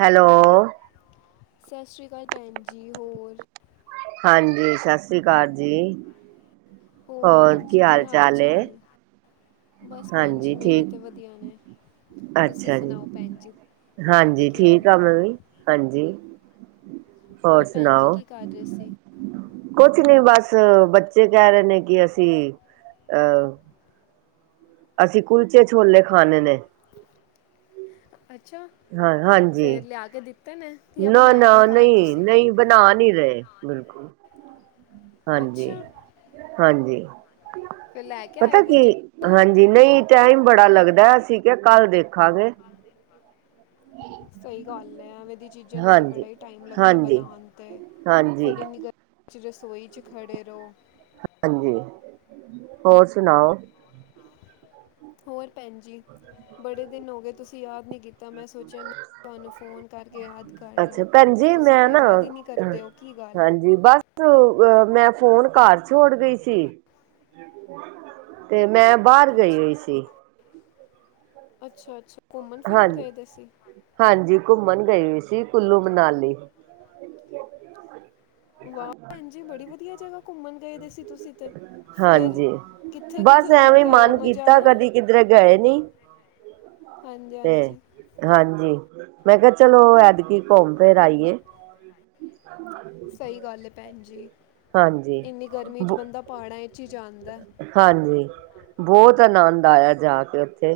Hello. ਸਤਿ ਸ਼੍ਰੀ ਅਕਾਲ ਭੈਣ ਜੀ, ਹੋਰ? ਹਾਂਜੀ ਸਤਿ ਸ੍ਰੀ ਅਕਾਲ ਜੀ, ਹੋਰ ਭੈਣ ਜੀ ਕੀ ਹਾਲ ਹਾਲ-ਚਾਲ ਐ? ਚਾਲ ਬਸ ਭੈਣ ਜੀ ਮੇਰੇ 'ਤੇ ਵਧੀਆ ਨੇ। ਤੁਸੀਂ ਅੱਛਾ ਸੁਣਾਓ ਜੀ, ਭੈਣ ਤੁਹਾਡੇ ਹਾਂਜੀ ਕੀ ਹਾਲ ਠੀਕ ਐ ਨੇ ਵੀ ਹਾਂਜੀ। ਹੋਰ ਭੈਣ ਜੀ ਸੁਣਾਓ? ਕੀ ਕਰ ਰਹੇ ਸੀ ਕੁਛ ਨੀ ਬਸ ਬੱਚੇ ਕਹਿ ਰਹੇ ਨੇ, ਕਿ ਅਸੀਂ ਅਹ। ਅਸੀਂ ਕੁਲਚੇ ਛੋਲੇ ਖਾਣੇ ਨੇ। ਅੱਛਾ, ਹਾਂ ਹਾਂਜੀ ਫੇਰ ਲਿਆ ਕੇ ਦਿੱਤੇ ਨੇ ਜਾਂ ਨਾ ਬਣਾਏ ਨੇ ਨਾ ਘਰ ਨਹੀਂ ਤੁਸੀਂ। ਨਹੀਂ ਬਣਾ ਨੀ ਰਹੇ ਬਿਲਕੁਲ ਅੱਛਾ ਹਾਂਜੀ-ਹਾਂਜੀ। ਫਿਰ ਲੈ ਕੇ ਪਤਾ ਆਇਓ ਕੀ। ਕੁਲਚੇ ਛੋਲੇ। ਹਾਂਜੀ ਨਹੀਂ ਟਾਈਮ ਬੜਾ ਲੱਗਦਾ, ਅਸੀਂ ਕਿਹਾ ਕੱਲ ਦੇਖਾਂਗੇ। ਸਹੀ ਗੱਲ ਐ ਐਵੇਂ ਦੀ ਚੀਜ਼ਾਂ ਨੂੰ ਤਾਂ ਹਾਂਜੀ ਬੜਾ ਈ ਟਾਈਮ ਲੱਗਦਾ ਹਾਂਜੀ ਬਣਾਉਣ 'ਤੇ ਹਾਂਜੀ ਫਿਰ ਇੰਨੀ ਗ ਵਿੱਚ ਰਸੋਈ 'ਚ ਖੜ੍ਹੇ ਰਹੋ। ਹਾਂਜੀ, ਹੋਰ ਸੁਣਾਓ? ਹੋਰ ਭੈਣ ਜੀ? ਬੜੇ ਦਿਨ ਹੋ ਗਏ ਤੁਸੀਂ ਯਾਦ ਨਹੀਂ ਕੀਤਾ। ਤਾਂ ਮੈਂ ਸੋਚਿਆ ਮ ਤੁਹਾਨੂੰ ਫ਼ੋਨ ਕਰਕੇ ਯਾਦ ਕਰ ਅੱਛਾ ਲਾਂ। ਭੈਣ ਜੀ ਤੁਸੀਂ ਤੇ ਯਾਦ ਹੀ ਨਹੀਂ ਕਰਦੇ ਹੋ ਕੀ ਗੱਲ? ਜਜੀ ਬਸ ਮੈਂ ਫੋਨ ਕਾਰਰ ਛੜ ਗਈ ਸੀ। ਤੇ ਮੈਂ- ਬਾਹਰ ਅ ਗਈ ਅੱਛਾ, ਹੋਈ ਸੀ ਅੱਛਾ- ਅੱਛਾ ਘੁੰਮਣ ਫਿਰਨ ਹਾਂਜੀ ਗਏ ਅ ਸੀ। ਹਾਂਜੀ, ਘੁੰਮਣ ਗਏ ਸੀ ਕੁੱਲੂ ਮਨਾਲੀ। ਵਾਹ ਭੈਣ ਜੀ ਬੜੀ ਵਧੀਆ ਜਗ੍ਹਾ ਘੁੰਮਣ ਗਏ ਦੇ ਸੀ ਤੁਸੀਂ ਤੇ ਫਿਰ ਹਾਂਜੀ ਕਿੱਥੇ ਕਿੱਥੇ ਬਸ ਘੁੰਮ ਐਵੇਂ ਕੇ ਆਏ ਹੋ ਮਨ ਮਜ਼ਾ ਕੀਤਾ ਆਇਆ ਕਦੀ ਕਿਧਰੇ ਗਏ ਨੀ। ਹਾਂਜੀ ਤੇ ਹਾਂਜੀ ਹਾਂਜੀ, ਮੈਂ ਕਿਹਾ ਚਲੋ ਐਦਕੀ ਘੁੰਮ ਫਿਰ ਆਈਏ। ਸਹੀ ਗੱਲ ਹੈ ਭੈਣ ਜੀ, ਹਾਂਜੀ ਇੰਨੀ ਗਰਮੀ 'ਚ ਬ ਬੰਦਾ ਪਹਾੜਾਂ ' ਹੀ ਜਾਂਦਾ। ਹਾਂਜੀ, ਬਹੁਤ ਆਨੰਦ ਆਇਆ ਜਾ ਕੇ ਉੱਥੇ।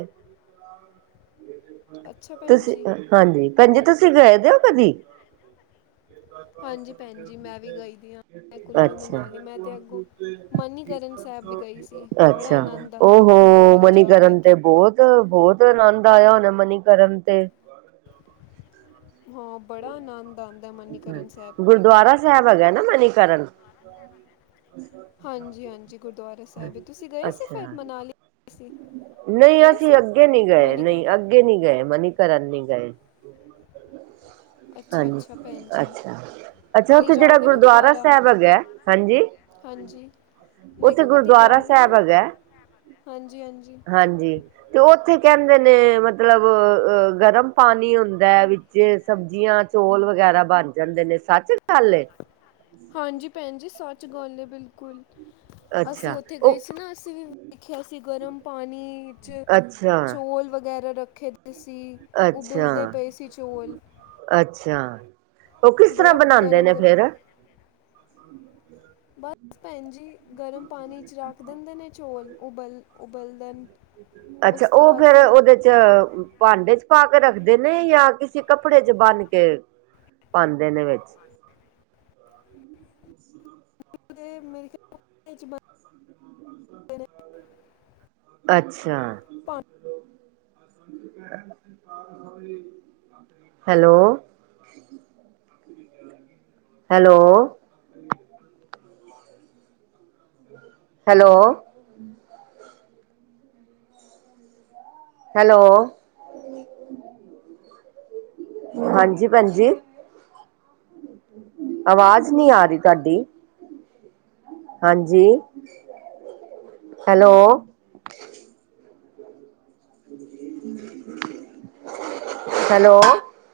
ਅੱਛਾ ਭੈਣ ਤੁਸੀਂ ਜੀ ਹਾਂਜੀ ਭੈਜੀ ਹੋ ਤੁਸੀਂ ਗਏ ਦਿ ਹੋ ਕਦੀ? [inaudible] ਹਾਂਜੀ ਭੈਣ ਜੀ, ਮੈਂ ਵੀ ਗਾਈ ਦੀ ਹਾਂ, ਮੈਂ ਕੁੱਲੂ ਅੱਛਾ ਮਨਾਲੀ ਮੈਂ ਤਾਂ ਅੱਗੋਂ ਮਾਨੀਕਰਨ ਸਾਹਿਬ ਵੀ ਗਈ ਸੀ। ਬੜਾ ਅੱਛਾ, ਆਨੰਦ ਆਉਂਦਾ ਉਹ ਗੁਰਦੁਆਰੇ ਜਾ ਕੇ ਮਨੀਕਰਨ ਤੇ ਬੋਤ- ਬਹੁਤ ਆਨੰਦ ਆਇਆ ਉਹਣ ਮਨੀਕਰਨ ਤੇ। ਹਾਂ ਬੜਾ ਆਨੰਦ ਆਉਦਾ- ਹ ਗੁਰਦੁਆਰਾ ਸਾਹਿਬ ਹੈਗਾ ਨਾ ਮਨੀਕਰਨ। ਹਾਂ ਜਜੀ ਹਾਂਜੀ -ਹਾਂਜੀ ਗੁਰਦੁਆਰਾ ਸਾਹਿਬ ਤੁਸੀਂ ਗਏ ਅੱਛਾ ਸਫੈਦ ਮਨਾਲੀ? ਗਏ ਸੀ ਨਹੀਂ, ਗਏ ਅਸੀਂ ਸੀ ਅੱਗੇ ਨਹੀਂ ਗਏ, ਮਨੀਕਰਨ ਨਹੀਂ ਅੱਗੇ- ਅੱਗੇ ਨੀ ਗਏ ਮਨੀਕਰਨ ਨੀ ਗਏ। ਅੱਛਾ ਹਾਂਜੀ ਅੱਛਾ ਭੈਣ ਜੀ ਅੱਛਾ ਅੱਛਾ ਕਦੀ ਉੱਥੇ ਜਿਹੜਾ ਜਾਓਗੇ ਨਾ ਗੁਰਦੁਆਾਰਰਾ ਦੁਬਾਰਾ ਸਾਹਿਬ ਹੈਗਾ। ਹਾਂਜੀ, ਹਾਂਜੀ ਮੈਂ ਉੱਥੇ ਕਿਹਾ ਕਦੀ ਗੁਰਦੁਆਰਾ ਜਾਓਗੇ ਸਾਹਿਬ ਨਾ ਹੈਗਾ। ਹਾਂਜੀ ਹਾਂਜੀ ਹਾਂਜੀ, ਤੇ ਉੱਥੇ ਕਹਿੰਦੇ ਨੇ ਮਤਲਬ ਅ ਗਰਮ ਪਾਣੀ ਹੁੰਦਾ ਹੈ ਵਿੱਚ- ਜੇ ਸਬਜ਼ੀਆਂ ਚੋਲ ਵਗੈਰਾ ਬਣ ਜਾਂਦੇ ਨੇ ਸੱਚ ਗੱਲ ਏ? ਹਾਂਜੀ, ਭੈਣ ਜੀ, ਸੱਚ ਗੋੱਲ ਹੈ ਬਿਲਕੁਲ। ਅਸੀਂ ਅੱਛਾ ਉੱਥੇ ਗਏ ਉਹ ਸੀ ਨਾ, ਅਸੀਂ ਵੀ ਵੇਖਿਆ ਸੀ ਗਰਮ ਪਾਣੀ ਵਿਚ ਅੱਛਾ - ਚੌਲ ਵਗੈਰਾ ਰੱਖੇ ਸੀ। ਅੱਛਾ ਉਬਲਦੇ ਪਏ ਸੀ ਚੌਲ ਅੱਛਾ ਉਹ ਕਿਸ ਤਰ੍ਹਾਂ ਬੜਾ ਬਣਾਉਂਦੇ ਗਰਮ ਨੇ ਗਰਮ ਫਿਰ? ਬਸ ਭੈਣ ਜੀ, ਗਰਮ ਪਾਣੀ ' ਰਖ ਦਨਦੇ ਨੇ ਚੌਲ ਉਬਲ ਉਬਲਦੇ ਨੇ। ਅੱਛਾ, ਉਹ ਫੇਿਰ ਉਹਦੇ- ਭਾਂਡੇ ਚ ਪਾ ਕੇ ਰੱਖਦੇ ਨੇ ਯਾ ਕਿਸੇ ਕੱਪੜੇ ਚ ਬੰਨ ਕੇ? ਪਾਉਦੇ ਨੇ ਵਿੱਚ- ਹ [inaudible] ਮੇਰੀ [inaudible] ਅੱਛਾ ਪਾਣੀ ਹੈਲੋ ਹੈਲੋ ਹੈਲੋ। ਹੈਲੋ। ਹਾਂਜੀ ਭੈਨਜੀ। ਆਵਾਜ਼ ਨੀ ਆ ਰਈ ਤੁਹਾਡੀ? ਹਾਂਜੀ ਹੈਲੋ? ਹੈਲੋ।